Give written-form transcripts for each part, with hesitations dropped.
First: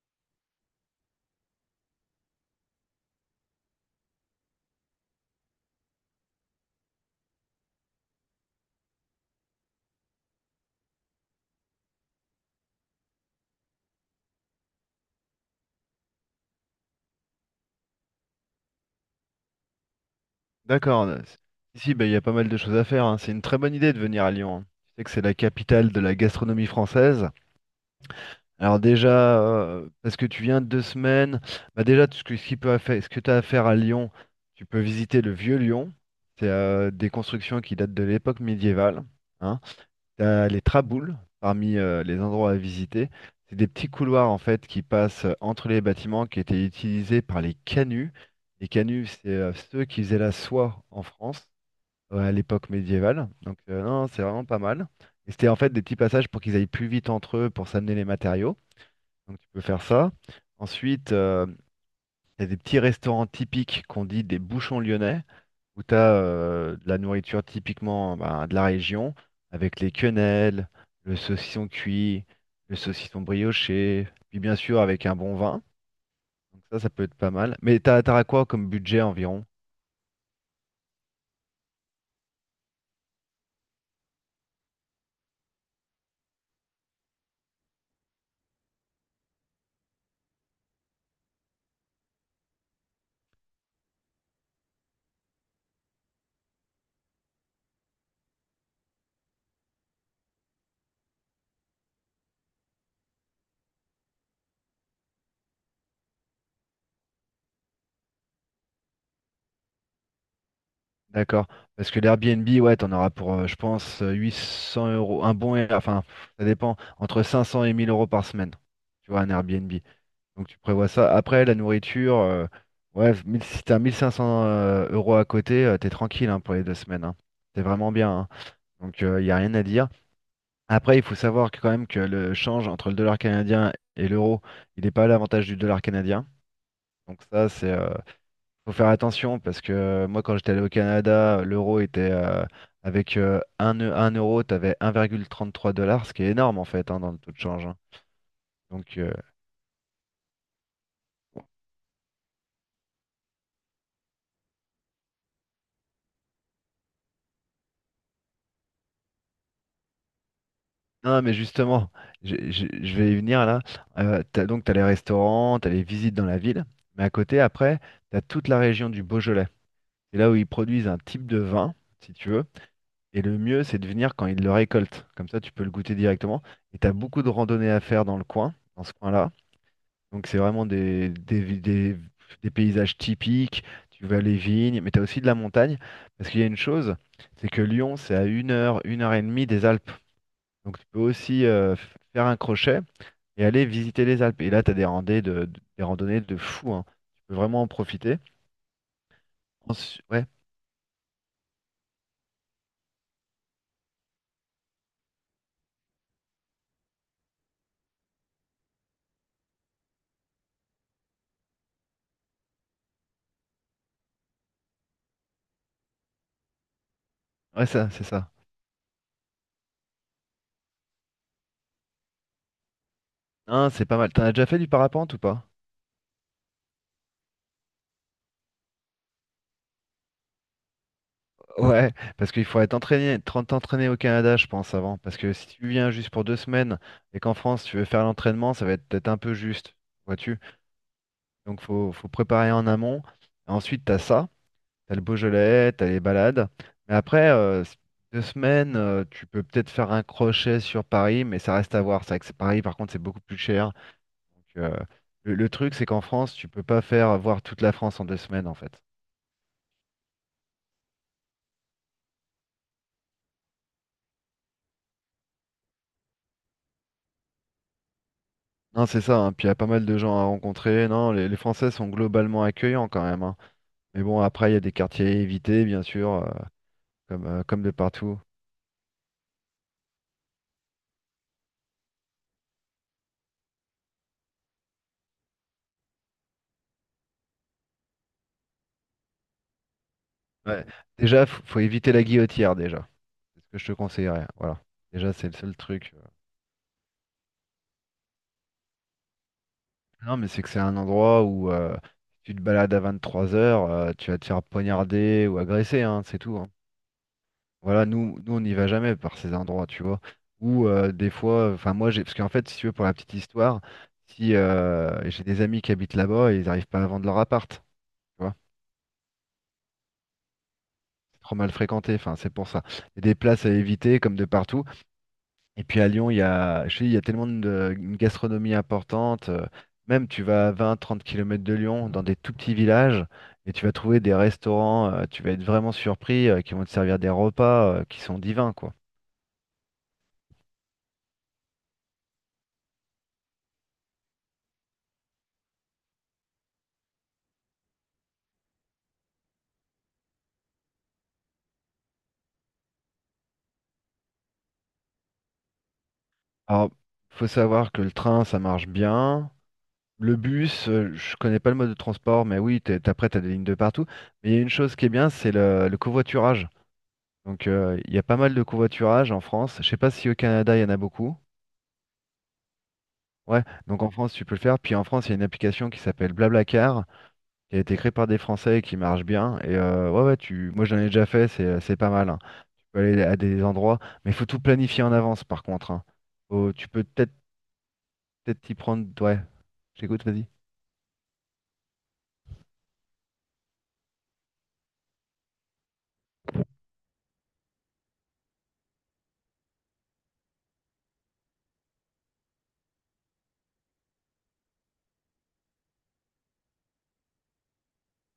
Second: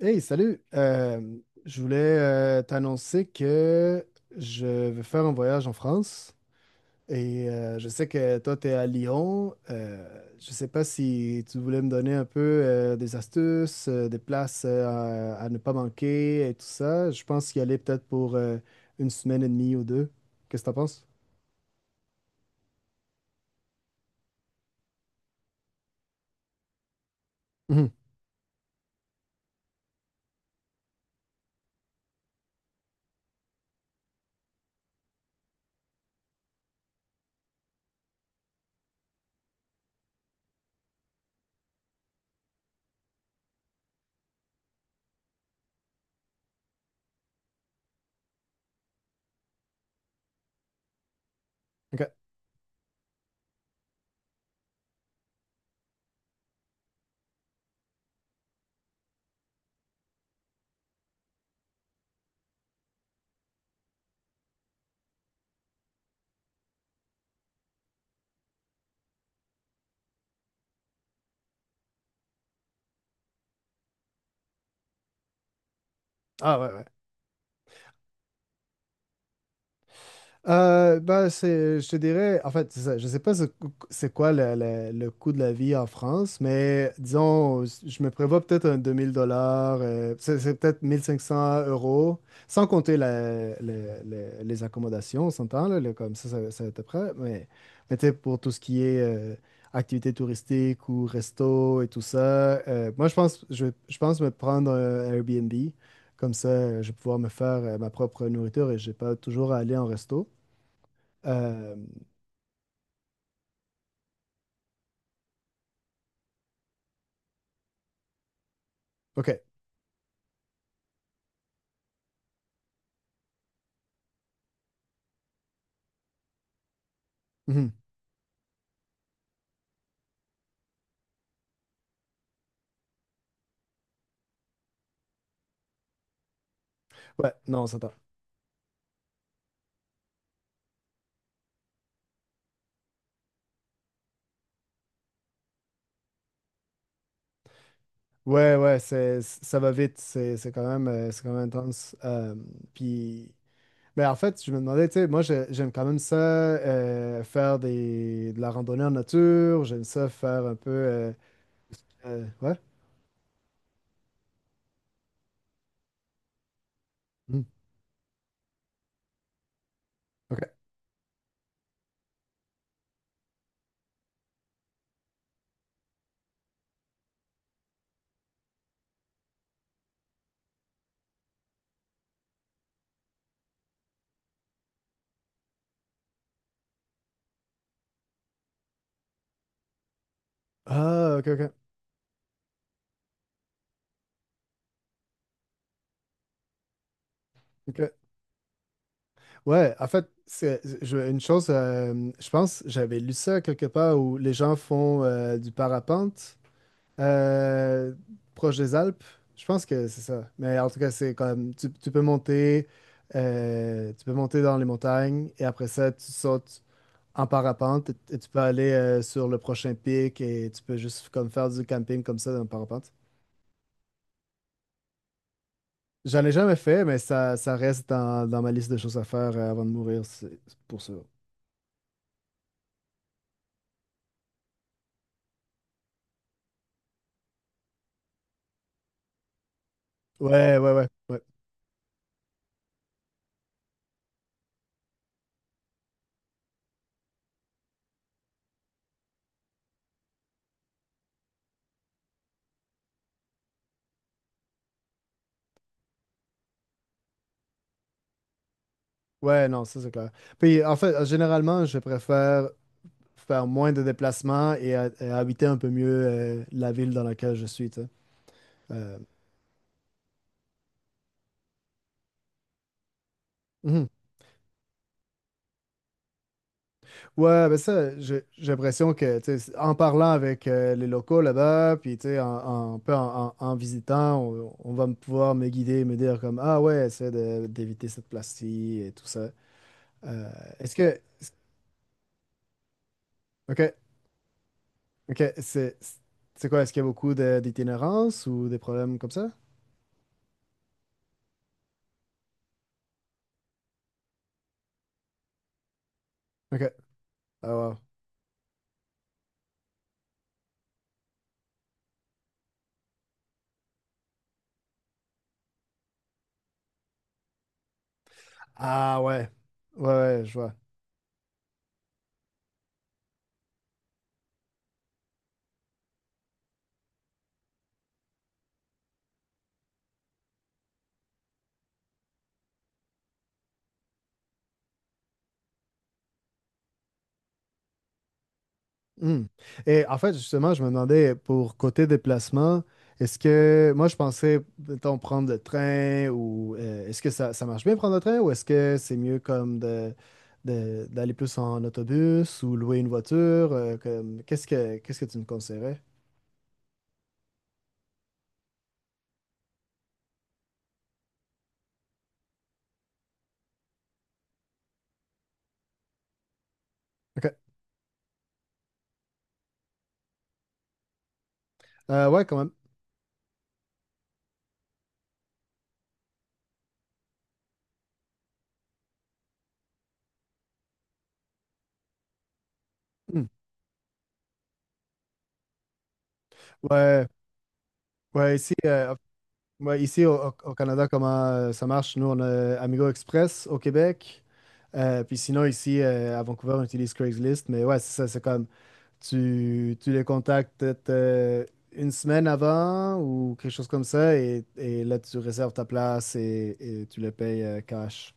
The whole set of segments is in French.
Hey, salut! Je voulais t'annoncer que je vais faire un voyage en France et je sais que toi, tu es à Lyon. Je sais pas si tu voulais me donner un peu des astuces, des places à ne pas manquer et tout ça. Je pense y aller peut-être pour une semaine et demie ou deux. Qu'est-ce que t'en D'accord. penses? Ici, bah, il y a pas mal de choses à faire, hein. C'est une très bonne idée de venir à Lyon, hein. Tu sais que c'est la capitale de la gastronomie française. Mhm. Alors déjà, parce que tu viens de deux semaines, bah déjà, ce que tu as à faire à Lyon, tu peux visiter le vieux Lyon. C'est des constructions qui datent de l'époque médiévale. Hein. T'as les traboules parmi les endroits à visiter. C'est des petits couloirs en fait qui passent entre les bâtiments qui étaient utilisés par les canuts. Les canuts, c'est ceux qui faisaient la soie en France, OK. ouais, à l'époque médiévale. Donc non, c'est vraiment pas mal. Et c'était en fait des petits passages pour qu'ils aillent plus vite entre eux pour s'amener les matériaux. Donc tu peux faire ça. Ensuite, il y a des petits restaurants typiques qu'on dit des bouchons lyonnais, où tu as de la nourriture typiquement ben, de la région, avec les quenelles, le saucisson cuit, le saucisson brioché, puis bien sûr avec un bon vin. Ah Donc ouais, ça, ouais. ça peut être pas mal. Mais t'auras quoi comme budget environ? Je te dirais, en fait, c'est ça. Je sais pas c'est quoi le coût de la vie en France, mais disons, je me prévois peut-être un 2 000 dollars, c'est peut-être 1 500 euros, sans compter les accommodations, on s'entend, comme ça va être prêt, mais tu sais, pour tout ce qui est activités touristiques ou resto et tout ça, moi, je pense, je pense me prendre un Airbnb, comme ça, je vais pouvoir me faire ma propre nourriture et j'ai pas toujours à aller en resto. D'accord. Euh, Parce que l'Airbnb, ouais, t'en auras pour, je pense, 800 euros. Enfin, ça dépend, entre 500 et 1000 euros par semaine. Tu vois, un ok. Airbnb. Donc tu prévois ça. Après, la nourriture, ouais, 1000 si t'as 1500 euros à côté, t'es tranquille, hein, pour les deux semaines, hein. C'est Mhm. vraiment bien, hein. Donc il n'y a rien à dire. Après, il faut savoir que, quand même, que le change entre le dollar canadien et l'euro, il n'est pas à l'avantage du dollar canadien. Donc Ouais, ça, non, c'est ça t'a. Faut faire attention parce que moi, quand j'étais allé au Canada, l'euro était avec 1 euro, t'avais 1,33 dollars, ce qui est énorme en fait, hein, dans le taux de change, hein. Ouais, ouais, Donc, ça va vite. C'est quand même, c'est quand même intense. Puis, ben en fait, je me demandais, tu sais, moi, j'aime quand même ça, faire de la randonnée en nature. J'aime ça faire un peu. Non, mais justement, Ouais. Je vais y venir là. Donc, t'as les restaurants, t'as les visites dans la ville, mais à côté, Mhm. après, t'as toute la région du Beaujolais. C'est là où ils Ok. produisent un type de vin, si tu veux. Et le mieux, c'est de venir quand il le récolte. Comme ça, tu peux le goûter directement. Et tu as beaucoup de randonnées à faire dans le coin, dans ce coin-là. Donc, c'est vraiment des paysages typiques. Tu vois les vignes, mais tu as aussi de la montagne. Parce qu'il y a une chose, c'est que Lyon, c'est à une heure et demie des Alpes. Donc, tu peux Ah, ok, aussi ok. Faire un crochet et aller visiter les Alpes. Et là, tu as des randonnées de fou, hein. Tu peux vraiment en Ok. profiter. Ouais, en fait, Ouais, une chose, je pense, j'avais lu ça quelque part où les gens font du parapente. Euh, proche des Alpes, je pense que c'est ça. Mais en tout cas, c'est comme tu peux monter dans les montagnes et après ça, tu sautes en ouais, ça, parapente c'est et tu ça. peux aller sur le prochain pic et tu peux juste comme faire du camping comme ça dans le parapente. Hein, c'est pas mal. T'en as déjà fait du parapente ou pas? J'en ai jamais fait, mais ça reste dans ma liste de choses à faire avant de mourir, c'est pour ça. Ouais, parce qu'il faudrait t'entraîner, t'entraîner au Canada, je pense, avant. Parce que si tu viens juste pour deux semaines et qu'en France tu veux faire l'entraînement, ça va être peut-être un peu juste, vois-tu? Ouais, ouais, ouais, ouais. Donc faut préparer en amont. Ensuite, t'as ça, t'as le Beaujolais, t'as les balades. Mais après, deux semaines, tu peux peut-être faire un crochet sur Paris, mais ça reste à voir. C'est vrai que Paris, par contre, c'est beaucoup plus cher. Donc, le truc, c'est qu'en France, tu peux pas faire voir toute la France en deux semaines, en fait. Ouais, non, ça c'est clair. Puis en fait, généralement, je préfère faire moins de déplacements et habiter un peu mieux la ville dans laquelle je suis, tu sais. Non, Euh, c'est ça, hein. Puis il y a pas mal de gens à rencontrer. Non, les Français sont globalement accueillants quand même, hein. mhm. Mais bon, après, il y a des quartiers à éviter, bien sûr, Ouais, ben comme de ça, partout. J'ai l'impression que, tu sais, en parlant avec les locaux là-bas, puis, tu sais, un peu en visitant, on va me pouvoir me guider, me dire comme, ah ouais, d'éviter cette place-ci et tout ça. Euh, Ouais. est-ce que... Déjà, faut éviter la Guillotière, déjà. C'est ce que je OK, te conseillerais. Voilà. Déjà, OK, c'est le seul c'est... truc. C'est quoi, est-ce qu'il y a beaucoup d'itinérance ou des problèmes comme ça? Non, mais c'est que c'est un endroit où si tu te balades à trois heures, tu vas te faire poignarder ou agresser, hein, c'est tout, hein. OK. Ah, wow. Voilà, nous, nous on n'y va jamais par ces endroits, tu vois. Ou des fois, enfin moi j'ai, parce qu'en fait, si tu veux, pour la petite histoire, si j'ai des amis qui habitent là-bas et ils n'arrivent pas à vendre leur appart, tu vois, Ah ouais. Ouais, ouais, je vois. c'est trop mal fréquenté, enfin c'est pour ça. Il y a des places à éviter comme de partout. Et puis à Lyon, il y a, je te dis, il y a tellement de une gastronomie importante. Même tu vas à 20-30 km de Lyon, dans des tout petits villages, et tu vas trouver des restaurants, tu vas être vraiment surpris, qui vont te servir des repas qui sont divins, quoi. Hmm. Et en fait, justement, je me demandais pour côté déplacement, est-ce que moi je pensais, mettons, prendre le train ou est-ce que ça marche bien prendre le train ou est-ce que c'est mieux comme d'aller plus en autobus ou louer une voiture? Qu'est-ce que tu me conseillerais? Alors, faut savoir que le train, ça marche bien. Le bus, je connais pas le mode de transport, mais oui, t'as après, t'as des lignes de partout. Mais il y a une chose qui est bien, c'est le covoiturage. OK. Donc, il y a pas mal de covoiturage en France. Je sais pas si au Canada, il y en a beaucoup. Ouais, quand même. Ouais, donc en France, tu peux le faire. Puis en France, il y a une application qui s'appelle BlaBlaCar, qui a été créée par des Français et qui marche bien. Et ouais, ouais, tu... moi, j'en ai déjà fait, c'est pas mal, hein. Tu peux aller à Hmm. des endroits, mais il faut tout planifier en avance, par contre, hein. Tu peux Ouais, peut-être ouais, peut-être ici, t'y prendre. euh, Ouais, ouais, j'écoute, ici vas-y. Au Canada, comment ça marche? Nous, on a Amigo Express au Québec. Puis sinon, ici, à Vancouver, on utilise Craigslist. Mais ouais, c'est ça, c'est comme tu les contactes peut-être une semaine avant ou quelque chose comme ça et là tu réserves ta place et tu les payes cash.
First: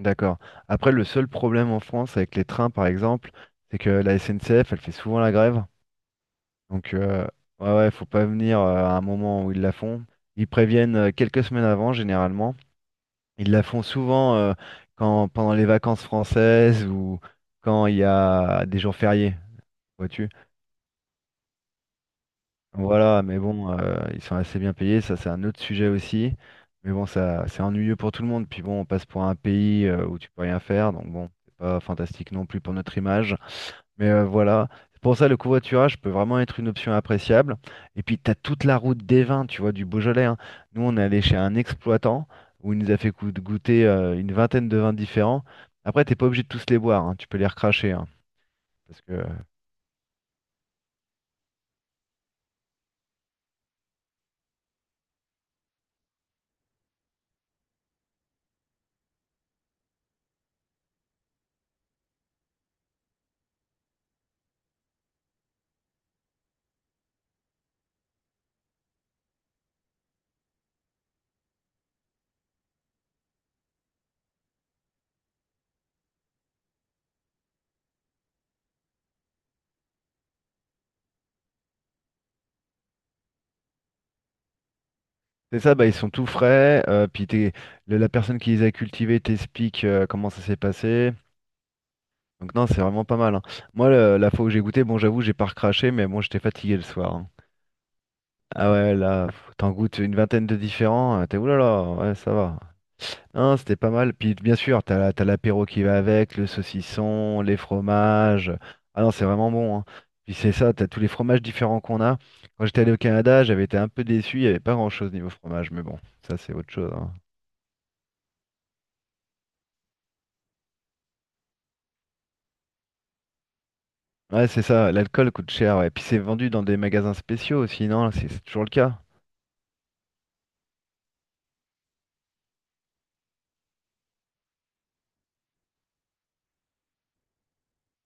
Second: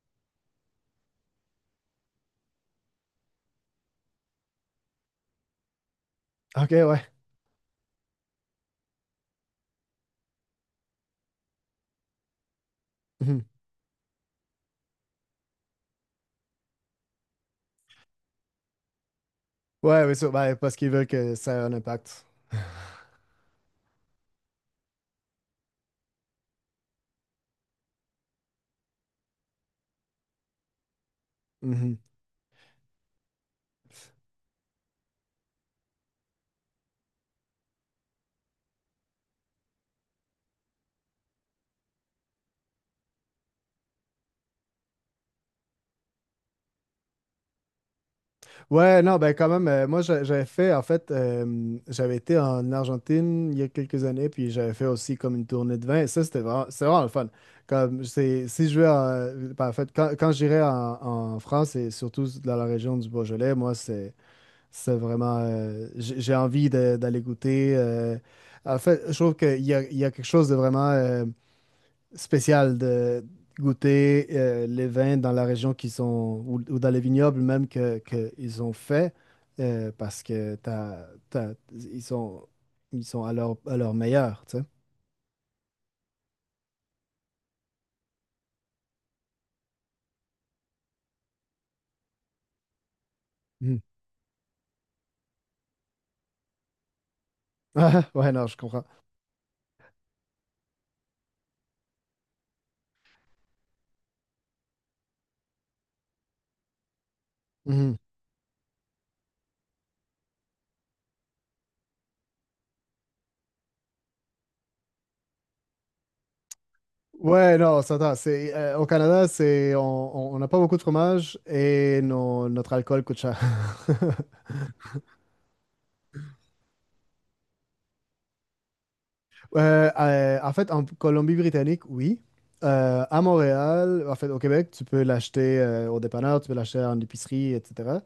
D'accord. Après, le seul problème en France avec les trains, par exemple, c'est que la SNCF, elle fait souvent la grève. Ok, Donc, ouais. Ouais, ouais, faut pas venir à un moment où ils la font. Ils préviennent quelques semaines avant, généralement. Mhm. Ils la font souvent pendant les vacances françaises ou quand il y a des jours fériés, Ouais, oui, vois-tu. sûr. Ben, parce qu'ils veulent que ça ait un impact. Voilà, mais bon, ils sont assez bien payés. Ça, c'est un autre sujet aussi. Mais bon, ça, c'est ennuyeux pour tout le monde. Puis bon, on passe pour un pays où tu peux rien faire. Donc bon, c'est pas Mhm. fantastique non plus pour notre image. Mais voilà, c'est pour ça le covoiturage peut vraiment être une option appréciable. Et puis tu as toute la route des vins, tu vois, du Beaujolais, hein. Nous, on est allé chez un exploitant où il nous a fait goûter une vingtaine de vins différents. Après, t'es pas obligé de tous les boire, hein, tu peux les recracher, hein, parce Ouais, que non, ben quand même, moi j'avais fait, en fait, j'avais été en Argentine il y a quelques années, puis j'avais fait aussi comme une tournée de vin, et ça c'est vraiment le fun. Si je vais en, ben, en fait, quand j'irai en France, et surtout dans la région du Beaujolais, moi c'est. C'est vraiment. J'ai envie d'aller goûter. En fait, je trouve qu'il y a quelque chose de vraiment spécial de goûter les vins dans la région qui sont, ou dans les vignobles même que ils ont fait, parce que ils sont à leur meilleur, tu sais. c'est ça, bah, ils sont tout frais. Puis la personne qui les a cultivés t'explique comment ça s'est passé. Donc non, c'est vraiment pas mal, hein. Mhm. Moi, la fois où j'ai goûté, bon, j'avoue, j'ai pas recraché, mais bon, j'étais fatigué le soir, hein. Ah, ouais, non, je Ah comprends. ouais, là, pff, t'en goûtes une vingtaine de différents, t'es oulala, ouais, ça va. Non, c'était pas mal. Puis bien sûr, t'as l'apéro qui va avec, le saucisson, les Mhm. fromages. Ah non, c'est vraiment bon, hein. Puis c'est ça, t'as tous les fromages différents qu'on a. Quand j'étais allé au Canada, j'avais été un peu déçu, il n'y avait pas grand-chose niveau fromage, mais bon, ça c'est autre chose, hein. Ouais, non, ça va, c'est au Canada, c'est on n'a pas beaucoup de fromage et notre alcool coûte cher. Ouais, c'est ça, l'alcool coûte cher, ouais. Puis c'est vendu dans des magasins spéciaux aussi, non? C'est toujours le cas. En fait, en Colombie-Britannique, oui. À Montréal, en fait, au Québec, tu peux l'acheter au dépanneur, tu peux l'acheter en épicerie, etc.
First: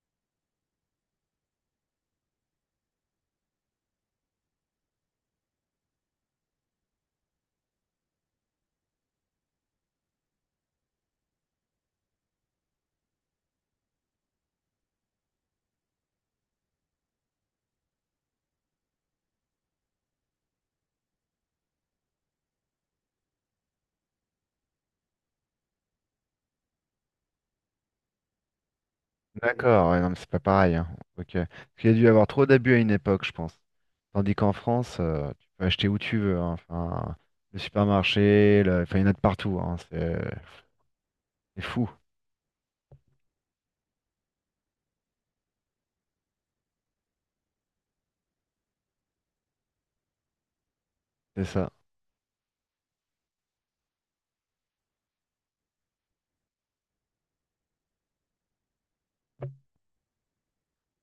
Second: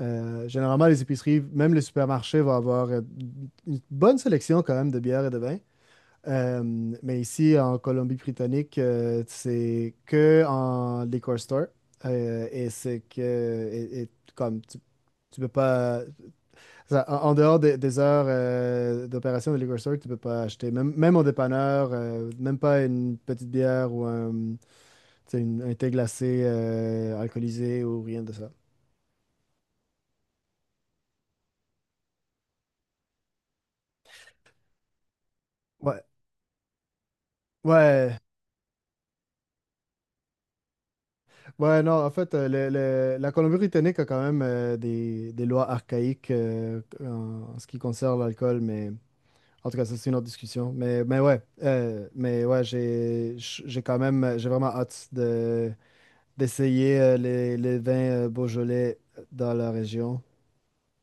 Généralement, les épiceries, même les supermarchés vont avoir une bonne sélection quand même de bières et de vins. Euh, mais ici, en Colombie-Britannique, c'est que en liquor store. Et c'est que, et comme tu peux pas, ça, en, en dehors des heures d'opération de liquor store, tu peux pas acheter, même au dépanneur, même pas une petite bière ou tu sais, un thé glacé alcoolisé ou rien de ça. D'accord, ouais, non, mais c'est pas pareil, hein. Ok. Parce qu'il y a dû y avoir trop d'abus à une époque, je pense. Tandis qu'en France, tu peux acheter où Ouais, tu veux, hein. Enfin, le ouais, supermarché, enfin, il y en a de partout, hein. C'est ouais, fou, non, en fait, la Colombie-Britannique a quand même des lois archaïques en ce qui concerne l'alcool, mais en tout cas, ça, c'est une autre discussion. C'est ça. J'ai quand même, j'ai vraiment hâte d'essayer les vins Beaujolais dans la région.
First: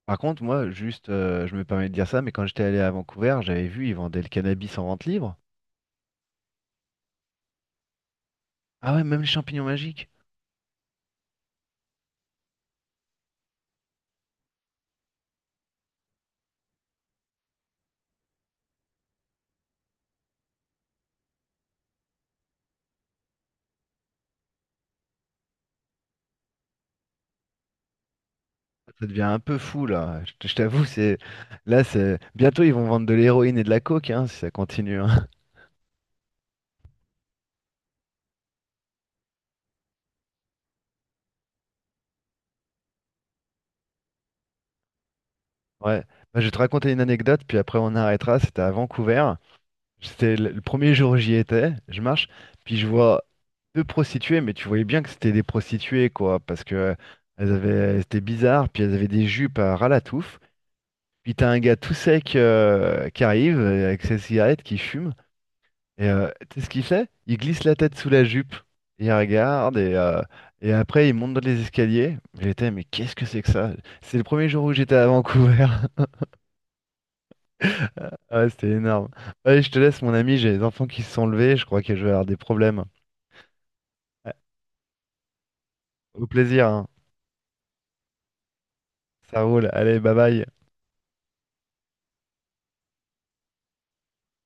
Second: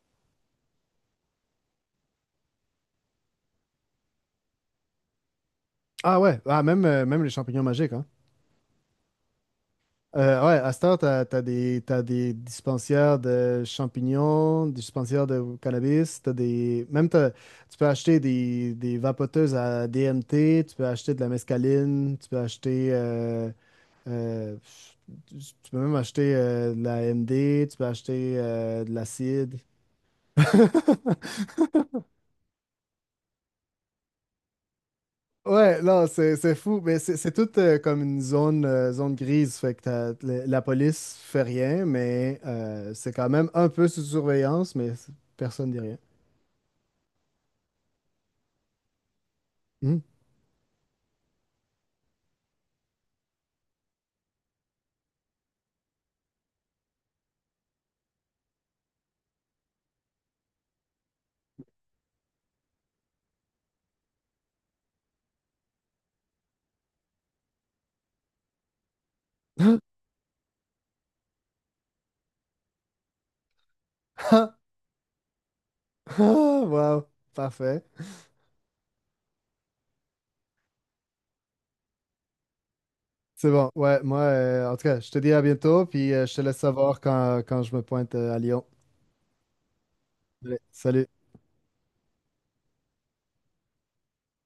Par contre, moi, juste, je me permets de dire ça, mais quand j'étais allé à Vancouver, j'avais vu, ils vendaient le cannabis en vente libre. Ah ouais, ah, même, même les champignons magiques, hein. Ah ouais, même les champignons magiques. Ouais, à Star, t'as des dispensaires de champignons, des dispensaires de cannabis, t'as des... Même tu peux acheter des vapoteuses à DMT, tu peux acheter de la mescaline, tu peux acheter... euh, tu tu peux même acheter de la MD, tu peux acheter de Ça devient un l'acide. peu fou, là. Je t'avoue, c'est. Là, c'est. Bientôt, ils vont vendre de l'héroïne et de la coke, hein, si ça continue, hein. Ouais, non, c'est fou, mais c'est tout comme une zone, zone grise, fait que la police fait rien, mais c'est quand même un peu sous surveillance, mais personne dit rien. Ouais. Bah, je vais te raconter une anecdote, puis après, on arrêtera. C'était à Vancouver. Hmm. C'était le premier jour j'y étais, je marche, puis je vois deux prostituées, mais tu voyais bien que c'était des prostituées, quoi, parce que elles étaient bizarres, puis elles avaient des jupes à ras la touffe. Puis t'as un gars tout sec qui arrive avec sa cigarette, qui fume, et tu sais ce qu'il fait? Il glisse la tête sous la jupe, il regarde, et après il monte dans les escaliers. J'étais, mais qu'est-ce que c'est que ça? C'est le premier Ah, jour où j'étais à Vancouver. ah, Wow, parfait. Ah, ouais, c'était énorme. Allez, je te laisse, mon ami, j'ai les enfants qui se sont levés, je crois que je vais avoir des problèmes. C'est bon, ouais, moi, en tout cas, je te dis à bientôt, puis Au je te laisse plaisir, hein. savoir quand je me pointe à Lyon. Ça roule. Allez, bye bye. Allez, salut.